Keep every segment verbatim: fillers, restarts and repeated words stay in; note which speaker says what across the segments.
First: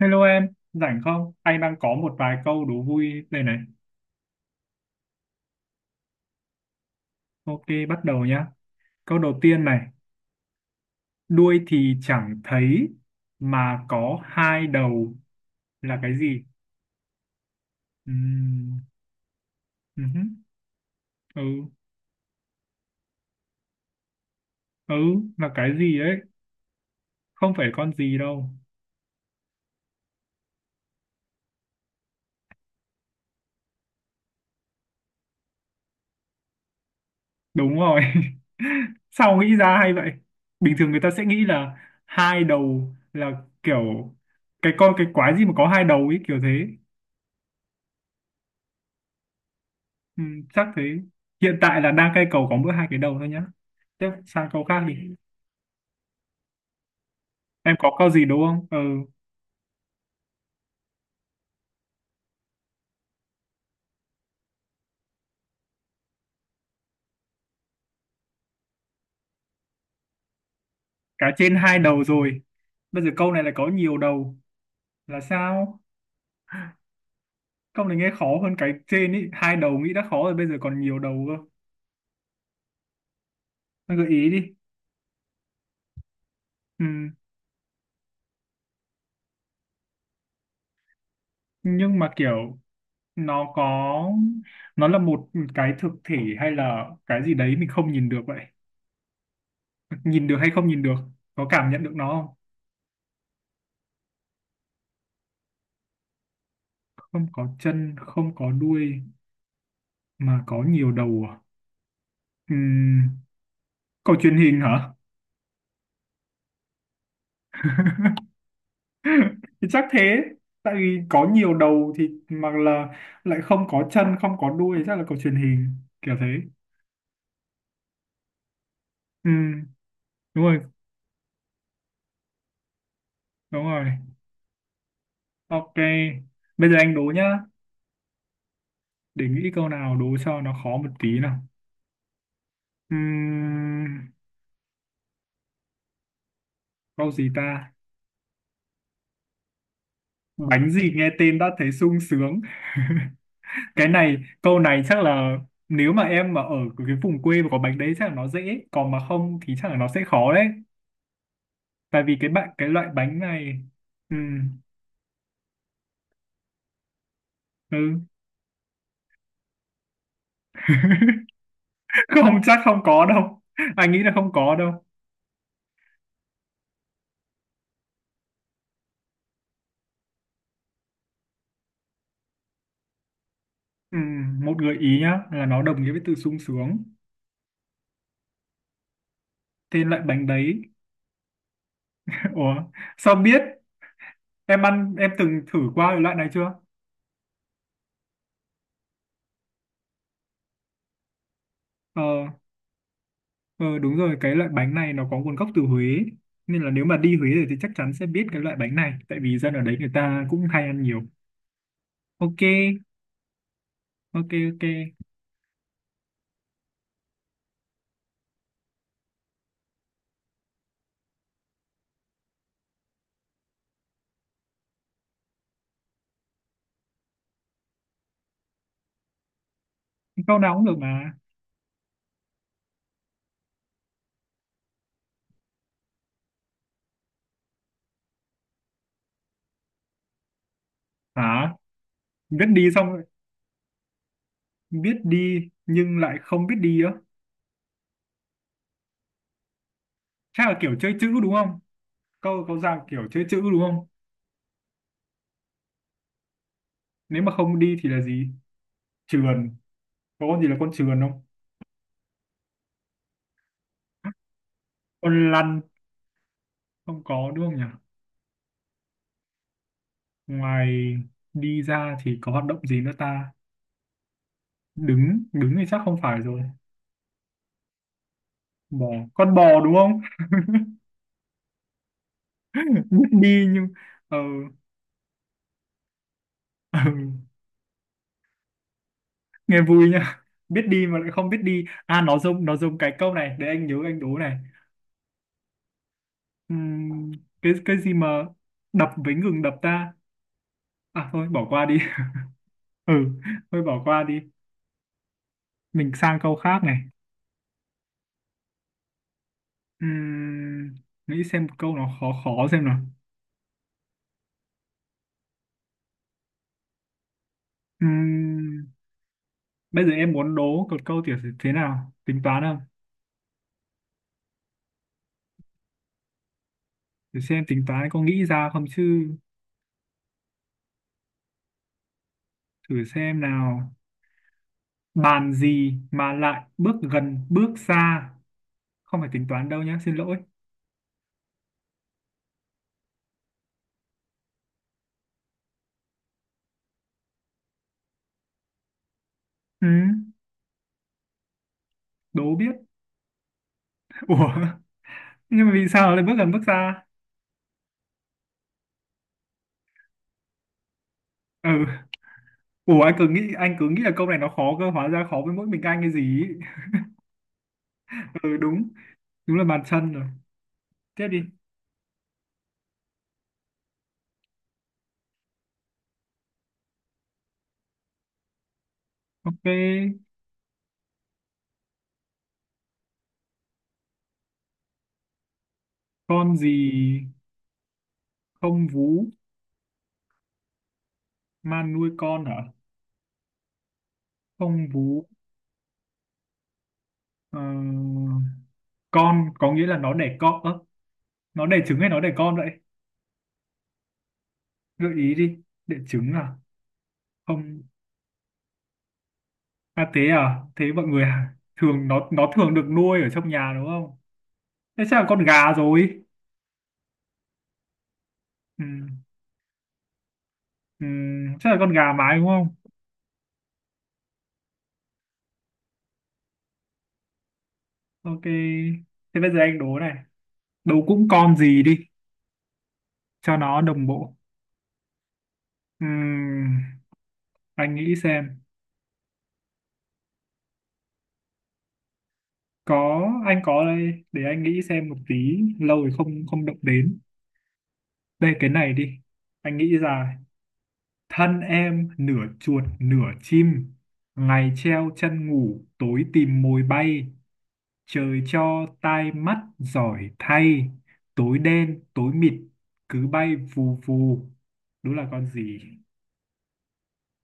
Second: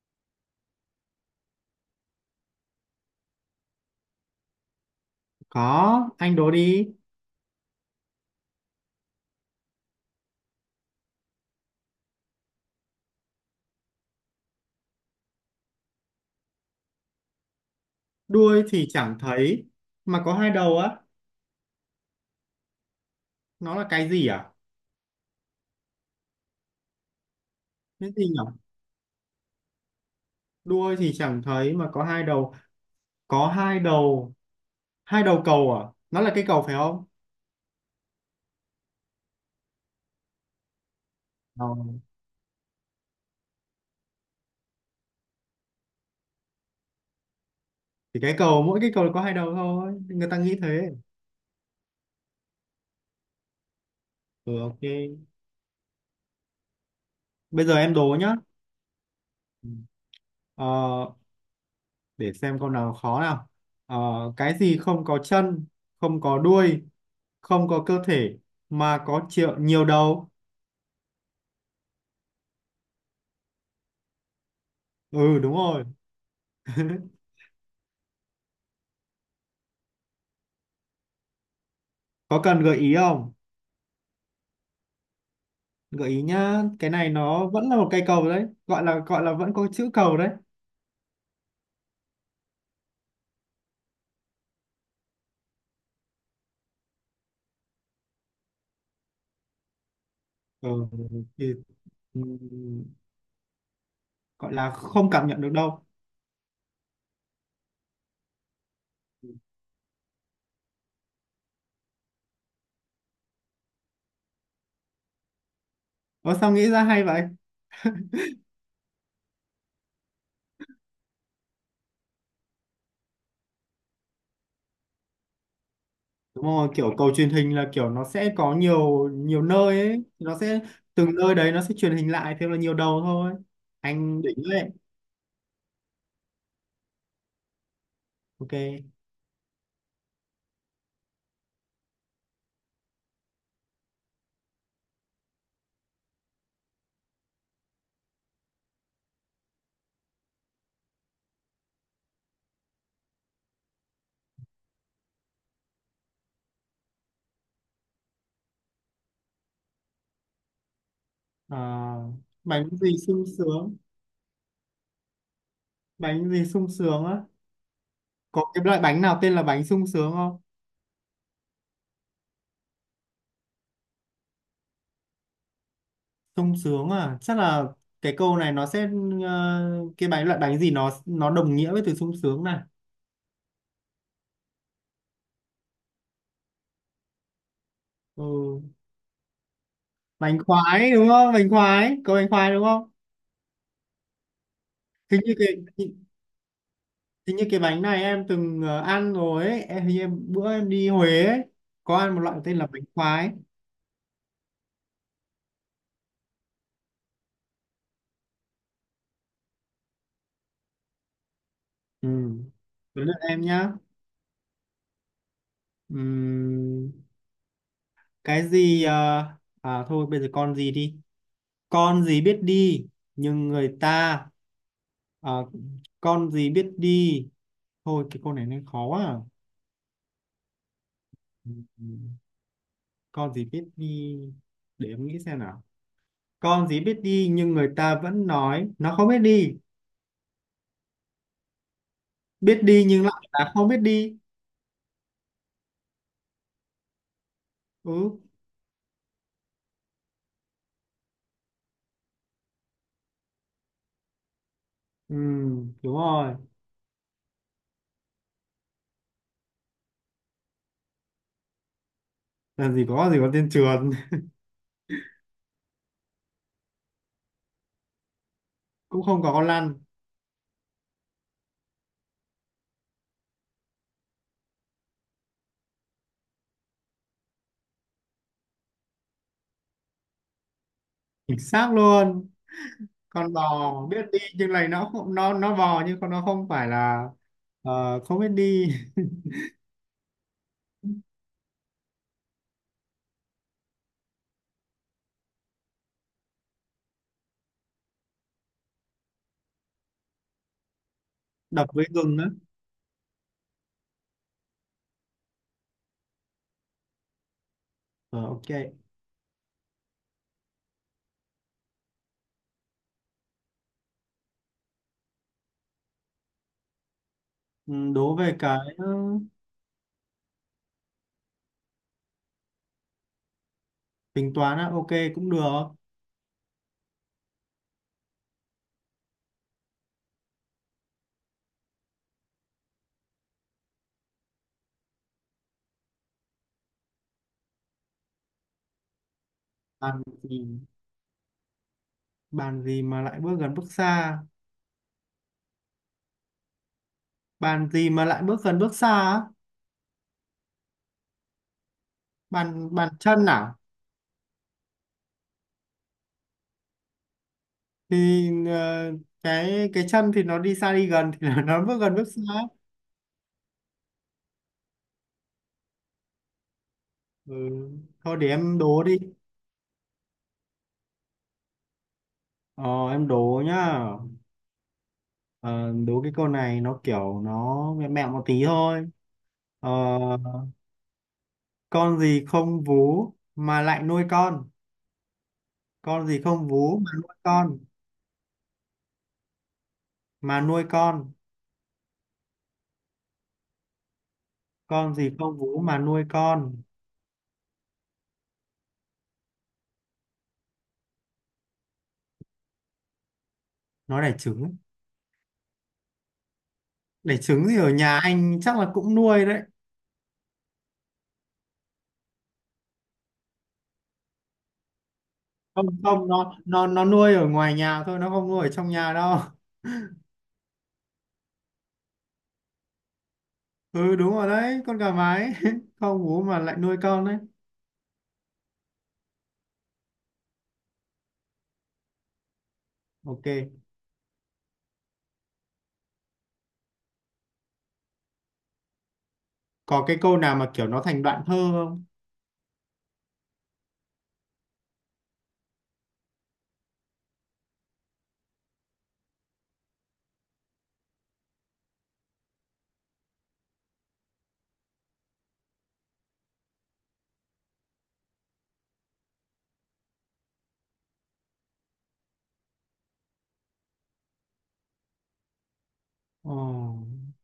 Speaker 1: Hello em, rảnh không? Anh đang có một vài câu đố vui đây này.
Speaker 2: Có, anh đố đi.
Speaker 1: Ok, bắt đầu nhá. Câu đầu tiên này, đuôi thì chẳng thấy mà có hai đầu là cái gì?
Speaker 2: Đuôi
Speaker 1: Ừm,
Speaker 2: thì chẳng thấy
Speaker 1: ừ,
Speaker 2: mà có hai đầu á.
Speaker 1: ừ,
Speaker 2: Nó là cái gì à?
Speaker 1: ừ, là cái gì đấy? Không phải con
Speaker 2: Cái
Speaker 1: gì
Speaker 2: gì
Speaker 1: đâu.
Speaker 2: nhỉ? Đuôi thì chẳng thấy mà có hai đầu. Có hai đầu. Hai đầu cầu à? Nó là cái cầu phải không?
Speaker 1: Đúng rồi. Sao nghĩ ra hay vậy? Bình thường người ta sẽ nghĩ
Speaker 2: Ờ.
Speaker 1: là hai đầu là kiểu cái con cái quái gì mà có hai đầu ấy kiểu thế.
Speaker 2: Thì cái cầu, mỗi cái cầu có hai đầu thôi.
Speaker 1: Ừ,
Speaker 2: Người ta nghĩ
Speaker 1: chắc thế.
Speaker 2: thế.
Speaker 1: Hiện tại là đang cây cầu có mỗi hai cái đầu thôi nhá. Tiếp sang
Speaker 2: Ừ,
Speaker 1: câu
Speaker 2: ok.
Speaker 1: khác đi.
Speaker 2: Bây giờ
Speaker 1: Em
Speaker 2: em
Speaker 1: có câu
Speaker 2: đố
Speaker 1: gì
Speaker 2: nhá.
Speaker 1: đúng không? Ừ.
Speaker 2: Ừ. Ờ, để xem câu nào khó nào. Ờ, cái gì không có chân, không có đuôi, không có cơ thể mà có triệu nhiều đầu?
Speaker 1: Cá trên hai đầu rồi, bây giờ câu này lại có nhiều đầu là
Speaker 2: Ừ, đúng
Speaker 1: sao?
Speaker 2: rồi.
Speaker 1: Câu này nghe khó hơn cái trên ý, hai đầu nghĩ đã khó rồi bây giờ còn nhiều đầu cơ.
Speaker 2: Có cần gợi ý không?
Speaker 1: Anh gợi ý đi.
Speaker 2: Gợi ý nhá,
Speaker 1: Ừ.
Speaker 2: cái này nó vẫn là một cây cầu đấy, gọi là gọi là vẫn có chữ cầu đấy.
Speaker 1: Nhưng mà kiểu, nó có, nó là một cái thực thể hay là cái gì đấy mình không nhìn được vậy? Nhìn được hay không nhìn
Speaker 2: Ừ,
Speaker 1: được? Có
Speaker 2: thì
Speaker 1: cảm nhận được nó?
Speaker 2: ừm, gọi là không cảm nhận được đâu.
Speaker 1: Không, không có chân, không có đuôi mà có nhiều đầu à? Ừm, Cầu truyền hình hả?
Speaker 2: Ủa sao nghĩ ra hay vậy?
Speaker 1: Thì chắc thế. Tại vì có nhiều đầu thì mà là lại không có chân, không có đuôi chắc là cầu truyền hình kiểu thế.
Speaker 2: Đúng rồi, kiểu cầu truyền hình là kiểu nó sẽ có nhiều nhiều
Speaker 1: Ừm,
Speaker 2: nơi ấy, nó
Speaker 1: đúng
Speaker 2: sẽ
Speaker 1: rồi,
Speaker 2: từng nơi đấy nó sẽ truyền hình lại, thêm là nhiều đầu thôi.
Speaker 1: đúng rồi.
Speaker 2: Anh đỉnh đấy.
Speaker 1: Ok. Bây giờ anh đố nhá.
Speaker 2: Ok.
Speaker 1: Để nghĩ câu nào đố cho nó khó một tí nào. Ừm, câu gì ta? Bánh gì nghe tên đã thấy sung sướng. Cái này, câu này chắc là nếu mà em mà ở cái vùng quê mà có bánh đấy chắc là nó dễ, còn mà không thì chắc là nó sẽ khó đấy.
Speaker 2: Ờ,
Speaker 1: Tại vì cái bạn cái
Speaker 2: Bánh
Speaker 1: loại
Speaker 2: gì
Speaker 1: bánh
Speaker 2: sung
Speaker 1: này.
Speaker 2: sướng,
Speaker 1: Ừ,
Speaker 2: bánh gì sung sướng á?
Speaker 1: ừ.
Speaker 2: Có cái loại bánh nào tên là bánh sung sướng không?
Speaker 1: Không, chắc không có đâu. Anh nghĩ là không có đâu.
Speaker 2: Sung sướng à, chắc là cái câu này nó sẽ, ờ, cái bánh loại bánh gì nó nó đồng nghĩa với từ sung sướng này.
Speaker 1: Ừ, một gợi ý nhá là nó đồng nghĩa với từ sung sướng.
Speaker 2: Ừ.
Speaker 1: Tên loại bánh
Speaker 2: Bánh
Speaker 1: đấy.
Speaker 2: khoái đúng không? Bánh khoái, có bánh khoái
Speaker 1: Ủa,
Speaker 2: đúng không?
Speaker 1: sao biết? Em ăn Em
Speaker 2: hình như
Speaker 1: từng
Speaker 2: cái
Speaker 1: thử qua cái
Speaker 2: hình,
Speaker 1: loại này chưa?
Speaker 2: Hình như cái bánh này em từng ờ, ăn rồi ấy em, hình như em bữa em đi Huế ấy, có
Speaker 1: Ờ,
Speaker 2: ăn một loại tên là bánh khoái.
Speaker 1: ờ, đúng rồi. Cái loại bánh này nó có nguồn gốc từ Huế, nên là nếu mà đi Huế rồi thì chắc chắn sẽ biết cái loại bánh này, tại vì dân ở đấy người ta cũng hay ăn nhiều.
Speaker 2: Ừ.
Speaker 1: Ok.
Speaker 2: Đến lượt em nhá.
Speaker 1: Ok. Ok.
Speaker 2: Ừm, cái gì ờ, à thôi bây giờ con gì đi. Con gì biết đi nhưng người ta, ờ, con gì biết đi. Thôi cái câu này nên khó à.
Speaker 1: Câu nào cũng được mà.
Speaker 2: Ừ, ừ. Con gì biết đi. Để em nghĩ xem nào. Con gì biết đi nhưng người ta vẫn nói nó không biết đi.
Speaker 1: Hả? Biết
Speaker 2: Biết
Speaker 1: đi
Speaker 2: đi
Speaker 1: xong?
Speaker 2: nhưng lại là không biết đi.
Speaker 1: Biết đi nhưng lại không biết đi á?
Speaker 2: Ừ.
Speaker 1: Chắc là kiểu chơi chữ đúng không? Câu có dạng kiểu chơi chữ đúng không?
Speaker 2: Ừ, đúng rồi.
Speaker 1: Nếu mà không đi thì là gì? Trườn? Có con gì là con trườn không?
Speaker 2: Làm gì có con gì có tên trườn.
Speaker 1: Con lăn? Không có đúng không nhỉ?
Speaker 2: Cũng không có con lăn.
Speaker 1: Ngoài đi ra thì có hoạt động gì nữa ta? Đứng, đứng thì chắc không phải rồi. Bò? Con bò đúng không?
Speaker 2: Chính xác luôn.
Speaker 1: Biết
Speaker 2: Con
Speaker 1: đi nhưng.
Speaker 2: bò biết
Speaker 1: Ờ.
Speaker 2: đi nhưng này nó không nó nó bò, nhưng con nó không phải
Speaker 1: Ừ.
Speaker 2: là, ờ, không biết đi.
Speaker 1: Nghe vui nhá. Biết đi mà lại không biết đi à. Nó dùng nó dùng cái câu này để anh nhớ, anh đố này. Ừm, cái cái gì mà đập với ngừng đập ta? À thôi bỏ qua
Speaker 2: Đập
Speaker 1: đi.
Speaker 2: với gừng á.
Speaker 1: Ừ, thôi bỏ qua đi. Mình sang câu khác này.
Speaker 2: Ờ, ok.
Speaker 1: Ừm, nghĩ xem một câu nó khó khó xem nào.
Speaker 2: Ừ, đố về cái,
Speaker 1: Ừm,
Speaker 2: ờ,
Speaker 1: bây giờ em muốn đố một câu tiểu sử thế nào? Tính toán không?
Speaker 2: tính toán á, ok cũng được.
Speaker 1: Thử xem tính toán có nghĩ ra không chứ. Thử xem nào. Bàn gì mà lại bước gần bước xa? Không phải tính toán đâu nhá, xin
Speaker 2: Làm
Speaker 1: lỗi.
Speaker 2: gì, bàn gì mà lại bước gần bước xa, bàn gì mà lại bước gần bước xa á?
Speaker 1: Ừm, đố biết.
Speaker 2: Bàn bàn chân à?
Speaker 1: Ủa, nhưng mà vì sao lại bước gần bước xa?
Speaker 2: Thì ờ, cái cái chân thì nó đi xa đi gần thì là
Speaker 1: Ừ.
Speaker 2: nó bước gần bước xa.
Speaker 1: Ủa, anh cứ nghĩ anh cứ nghĩ là câu này nó khó cơ, hóa ra khó với mỗi mình anh. Cái gì ý.
Speaker 2: Ừ. Thôi để
Speaker 1: Ừ,
Speaker 2: em
Speaker 1: đúng.
Speaker 2: đố đi.
Speaker 1: Đúng là bàn chân rồi. Tiếp đi.
Speaker 2: ờ, em đố nhá. ờ, Đố cái câu này nó kiểu nó mẹo mẹo một tí thôi. ờ,
Speaker 1: Ok.
Speaker 2: con gì không vú mà lại nuôi con? Con gì
Speaker 1: Con
Speaker 2: không vú mà
Speaker 1: gì
Speaker 2: nuôi con,
Speaker 1: không vú
Speaker 2: mà nuôi con
Speaker 1: mà nuôi con? Hả? Không
Speaker 2: con
Speaker 1: vú?
Speaker 2: gì không vú mà nuôi con?
Speaker 1: Ờ, con có nghĩa là nó đẻ con. Ơ, nó đẻ trứng hay nó đẻ con vậy?
Speaker 2: Nó đẻ trứng.
Speaker 1: Gợi ý đi. Đẻ trứng à?
Speaker 2: Đẻ trứng thì
Speaker 1: Không.
Speaker 2: ở nhà anh chắc là cũng nuôi đấy.
Speaker 1: À thế à thế mọi người à? Thường nó nó thường được nuôi ở trong nhà đúng không? Thế chắc là con gà
Speaker 2: Không
Speaker 1: rồi.
Speaker 2: không, nó nó nó nuôi ở ngoài nhà thôi, nó không nuôi ở
Speaker 1: Ừ,
Speaker 2: trong nhà đâu.
Speaker 1: ừ, chắc là con gà mái đúng không?
Speaker 2: Ừ đúng rồi đấy, con gà mái. Không bố mà lại nuôi con đấy.
Speaker 1: Ok. Thế bây giờ anh đố này. Đố cũng con gì đi.
Speaker 2: Ok.
Speaker 1: Cho nó đồng bộ. Ừm, anh nghĩ xem.
Speaker 2: Có cái câu nào mà kiểu nó thành đoạn thơ không?
Speaker 1: Có anh có đây, để anh nghĩ xem một tí, lâu rồi không không động đến. Đây, cái này đi. Anh nghĩ ra. Thân em nửa chuột nửa chim, ngày treo chân ngủ, tối tìm mồi bay, trời cho tai mắt giỏi thay, tối đen tối mịt cứ bay vù vù. Đúng là con gì?
Speaker 2: ờ,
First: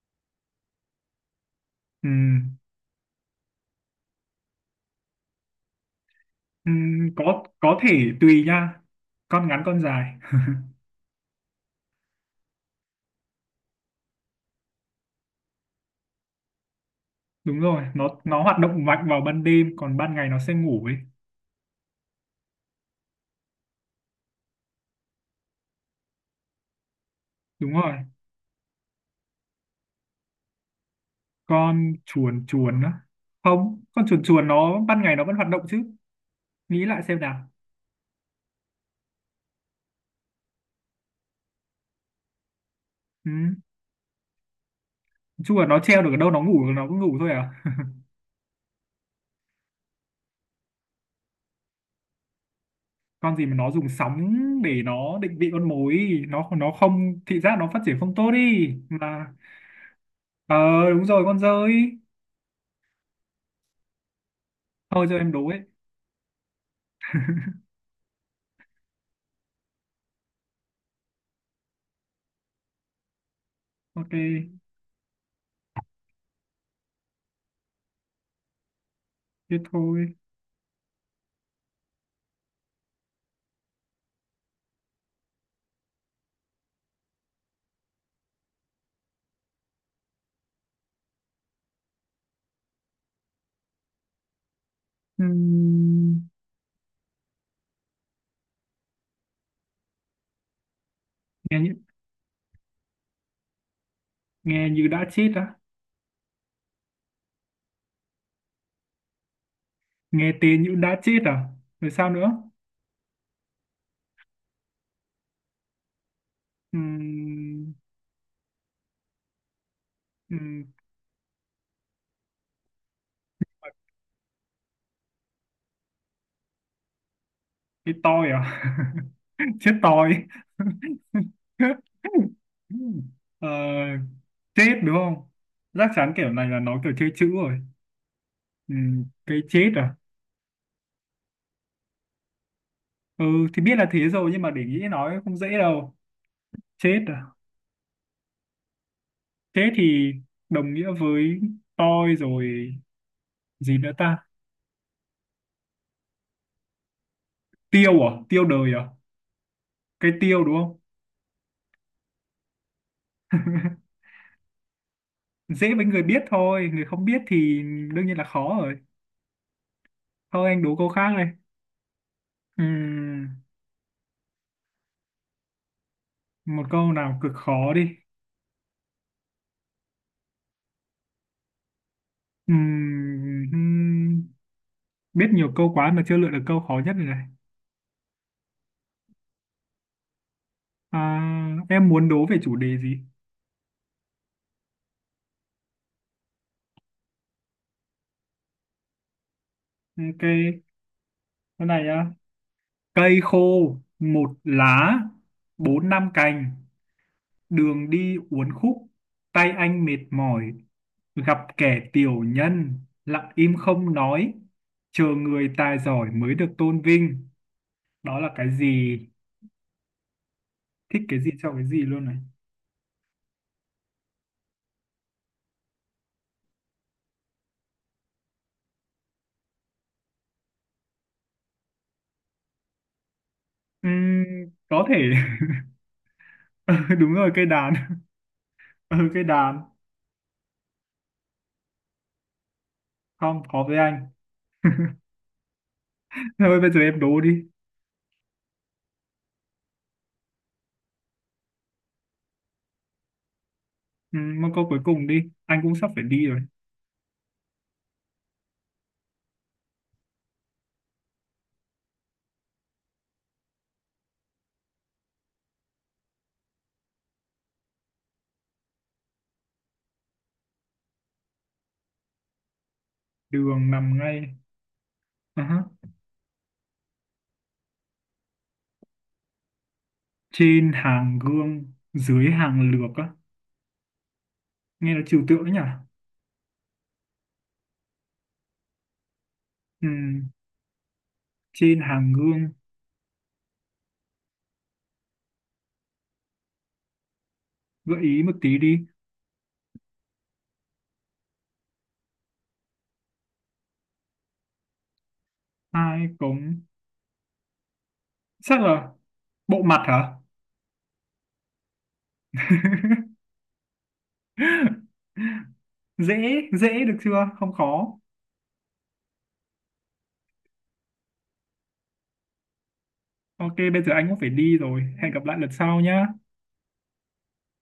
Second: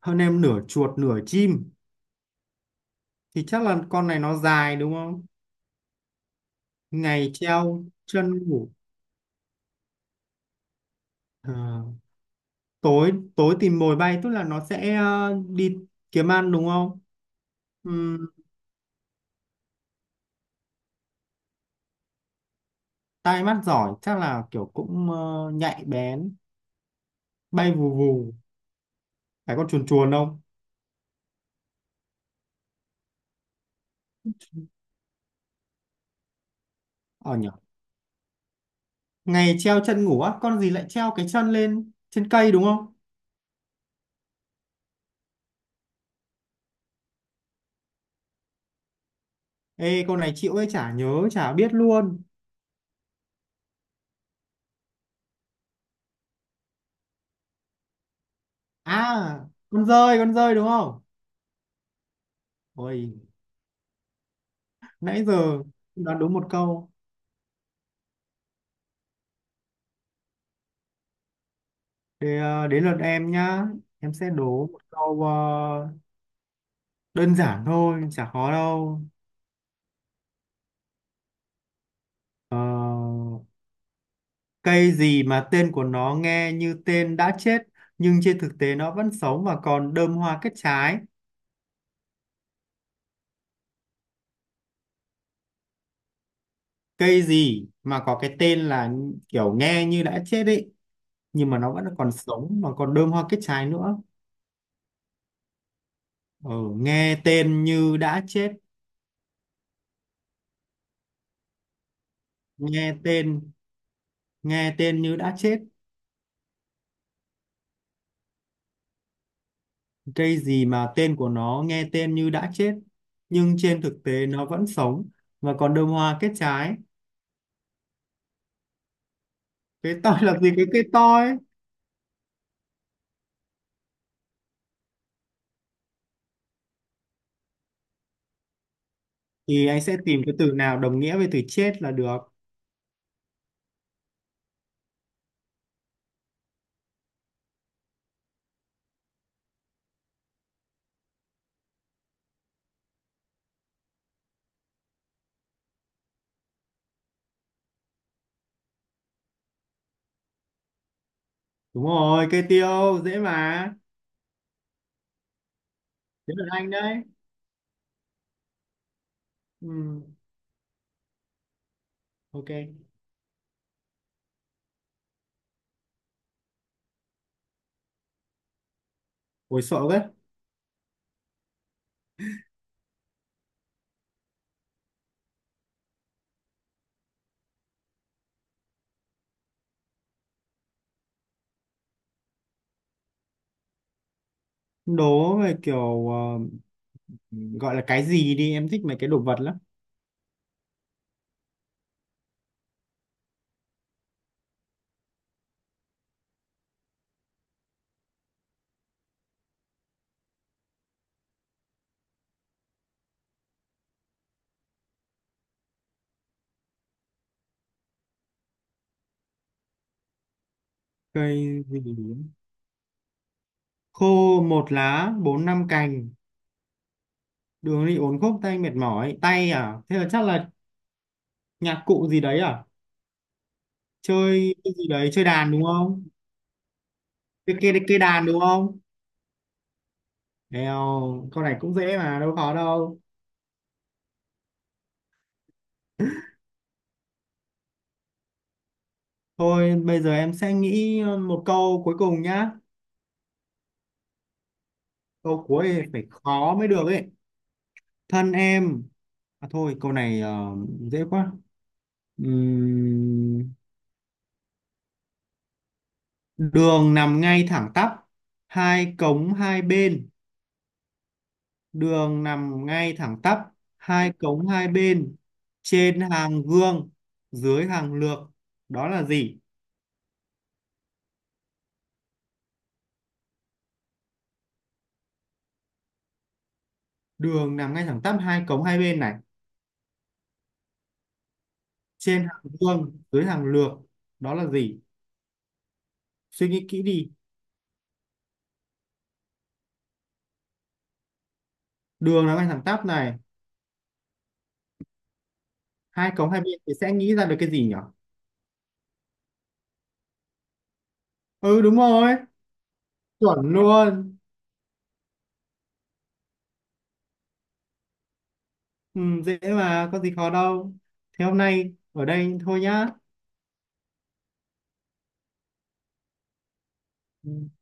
Speaker 2: Hơn em nửa chuột nửa chim
Speaker 1: Ừm,
Speaker 2: thì chắc là con này nó dài đúng không?
Speaker 1: ừm,
Speaker 2: Ngày
Speaker 1: có có
Speaker 2: treo
Speaker 1: thể
Speaker 2: chân
Speaker 1: tùy
Speaker 2: ngủ.
Speaker 1: nha. Con ngắn con dài.
Speaker 2: Ờ, tối tối tìm mồi bay tức là nó sẽ, ờ, đi kiếm ăn đúng không?
Speaker 1: Đúng rồi, nó nó hoạt động mạnh vào ban đêm, còn ban ngày nó sẽ ngủ ấy.
Speaker 2: Tai mắt giỏi chắc là kiểu cũng, ờ, nhạy bén. Bay
Speaker 1: Đúng
Speaker 2: vù
Speaker 1: rồi.
Speaker 2: vù. Phải con chuồn chuồn không?
Speaker 1: Con chuồn chuồn á? Không, con chuồn chuồn nó ban ngày nó vẫn hoạt động chứ. Nghĩ lại xem
Speaker 2: Ờ
Speaker 1: nào.
Speaker 2: nhỉ. Ngày treo chân ngủ á, con gì lại treo cái chân lên trên cây đúng không?
Speaker 1: Ừ. Chuồn nó treo được ở đâu, nó ngủ nó cứ ngủ thôi à?
Speaker 2: Ê con này chịu ấy, chả nhớ chả biết luôn.
Speaker 1: Con gì mà nó dùng sóng để nó định vị con mồi ý. nó nó không thị giác nó phát triển không tốt đi mà.
Speaker 2: À, con dơi, con dơi
Speaker 1: Ờ.
Speaker 2: đúng không?
Speaker 1: Đúng rồi, con dơi.
Speaker 2: Ôi,
Speaker 1: Thôi cho
Speaker 2: nãy
Speaker 1: em đố ấy.
Speaker 2: giờ đoán đúng một câu thì, ờ, đến lượt em nhá.
Speaker 1: Ok.
Speaker 2: Em sẽ đố một câu, ờ, đơn giản thôi, chả khó đâu.
Speaker 1: Thế thôi.
Speaker 2: Ờ, cây gì mà tên của nó nghe như tên đã chết nhưng trên thực tế nó vẫn sống và còn đơm hoa kết trái.
Speaker 1: Ừm,
Speaker 2: Cây gì mà có cái tên là kiểu nghe như đã chết ấy nhưng mà
Speaker 1: nghe như,
Speaker 2: nó vẫn còn sống mà còn đơm hoa kết trái nữa.
Speaker 1: nghe như đã chết á?
Speaker 2: Ừ, nghe tên như đã chết,
Speaker 1: Nghe tên như đã chết à? Rồi sao nữa?
Speaker 2: nghe tên, nghe tên như đã chết.
Speaker 1: Ừm,
Speaker 2: Cây gì
Speaker 1: ừm,
Speaker 2: mà tên của nó nghe tên như đã chết nhưng trên thực tế nó vẫn sống và còn đơm hoa kết trái.
Speaker 1: cái tôi à? Chết
Speaker 2: Cái toi
Speaker 1: tôi.
Speaker 2: là gì, cái cây toi?
Speaker 1: Ờ, chết đúng không? Chắc chắn kiểu này là nó kiểu chơi chữ rồi. Ừm, cái
Speaker 2: Thì
Speaker 1: chết
Speaker 2: anh
Speaker 1: à?
Speaker 2: sẽ tìm cái từ nào đồng nghĩa với từ chết là được.
Speaker 1: Ừ, thì biết là thế rồi nhưng mà để nghĩ nói không dễ đâu. Chết à? Chết thì đồng nghĩa với tôi rồi. Gì nữa ta? Tiêu à? Tiêu đời à? Cái tiêu đúng không?
Speaker 2: Đúng rồi, cây tiêu dễ mà.
Speaker 1: Dễ với người biết
Speaker 2: Dễ lượt
Speaker 1: thôi,
Speaker 2: anh
Speaker 1: người
Speaker 2: đấy.
Speaker 1: không biết thì đương nhiên là khó rồi.
Speaker 2: Ừ,
Speaker 1: Thôi anh đố câu khác đây.
Speaker 2: ok.
Speaker 1: Ừm, một câu nào cực khó đi.
Speaker 2: Ôi sợ đấy.
Speaker 1: Ừm, hmm, biết nhiều câu quá mà chưa lựa được câu khó nhất rồi này. À, em muốn đố về chủ đề gì?
Speaker 2: Đố về kiểu, ờ, gọi là cái gì đi, em thích mấy cái đồ vật lắm.
Speaker 1: Ok. Cái này á. Cây khô một lá, bốn năm cành, đường đi uốn khúc, tay anh mệt mỏi, gặp kẻ tiểu nhân, lặng im không nói, chờ người tài giỏi mới được tôn vinh. Đó là cái gì? Thích cái gì cho
Speaker 2: Cây
Speaker 1: cái gì
Speaker 2: gì
Speaker 1: luôn này.
Speaker 2: khô một lá bốn năm cành, đường đi uốn khúc tay mệt mỏi tay à, thế là chắc là nhạc cụ gì đấy à?
Speaker 1: Ừm,
Speaker 2: Chơi cái
Speaker 1: có
Speaker 2: gì
Speaker 1: thể.
Speaker 2: đấy, chơi đàn đúng không?
Speaker 1: Ừ, đúng rồi, cây
Speaker 2: cái
Speaker 1: đàn.
Speaker 2: cây cây đàn đúng không?
Speaker 1: Ừ, cây đàn.
Speaker 2: Đèo, câu này cũng dễ mà đâu khó đâu.
Speaker 1: Không khó với anh. Thôi bây giờ em đố đi.
Speaker 2: Thôi bây giờ em sẽ nghĩ một câu cuối cùng nhá.
Speaker 1: Ừ, một câu cuối cùng đi,
Speaker 2: Câu
Speaker 1: anh
Speaker 2: cuối
Speaker 1: cũng
Speaker 2: thì
Speaker 1: sắp
Speaker 2: phải
Speaker 1: phải đi rồi.
Speaker 2: khó mới được ấy. Thân em. À thôi câu này, ờ, dễ quá. Ừm, Đường nằm ngay thẳng tắp. Hai cống hai bên. Đường nằm ngay thẳng tắp.
Speaker 1: Đường nằm
Speaker 2: Hai
Speaker 1: ngay.
Speaker 2: cống hai bên.
Speaker 1: Ờ hả.
Speaker 2: Trên hàng gương. Dưới hàng lược. Đó là gì?
Speaker 1: Trên hàng gương, dưới hàng lược á? Nghe nó trừu tượng đấy nhỉ.
Speaker 2: Đường nằm ngay thẳng tắp. Hai cống hai bên này.
Speaker 1: Ừ. Trên hàng
Speaker 2: Trên hàng
Speaker 1: gương.
Speaker 2: gương. Dưới hàng lược. Đó là gì? Suy nghĩ kỹ đi.
Speaker 1: Gợi ý một tí đi.
Speaker 2: Đường nó ngay thẳng tắp này,
Speaker 1: Hai
Speaker 2: hai cống hai
Speaker 1: cống.
Speaker 2: bên thì sẽ nghĩ ra được cái gì nhỉ?
Speaker 1: Chắc là bộ mặt hả?
Speaker 2: Ừ đúng rồi, chuẩn luôn.
Speaker 1: Dễ, dễ được chưa, không khó.
Speaker 2: Ừ, dễ mà có gì khó đâu. Thế hôm nay ở đây thôi nhá.
Speaker 1: Ok, bây giờ anh cũng phải đi rồi, hẹn gặp lại lần sau nhá.
Speaker 2: Ừ.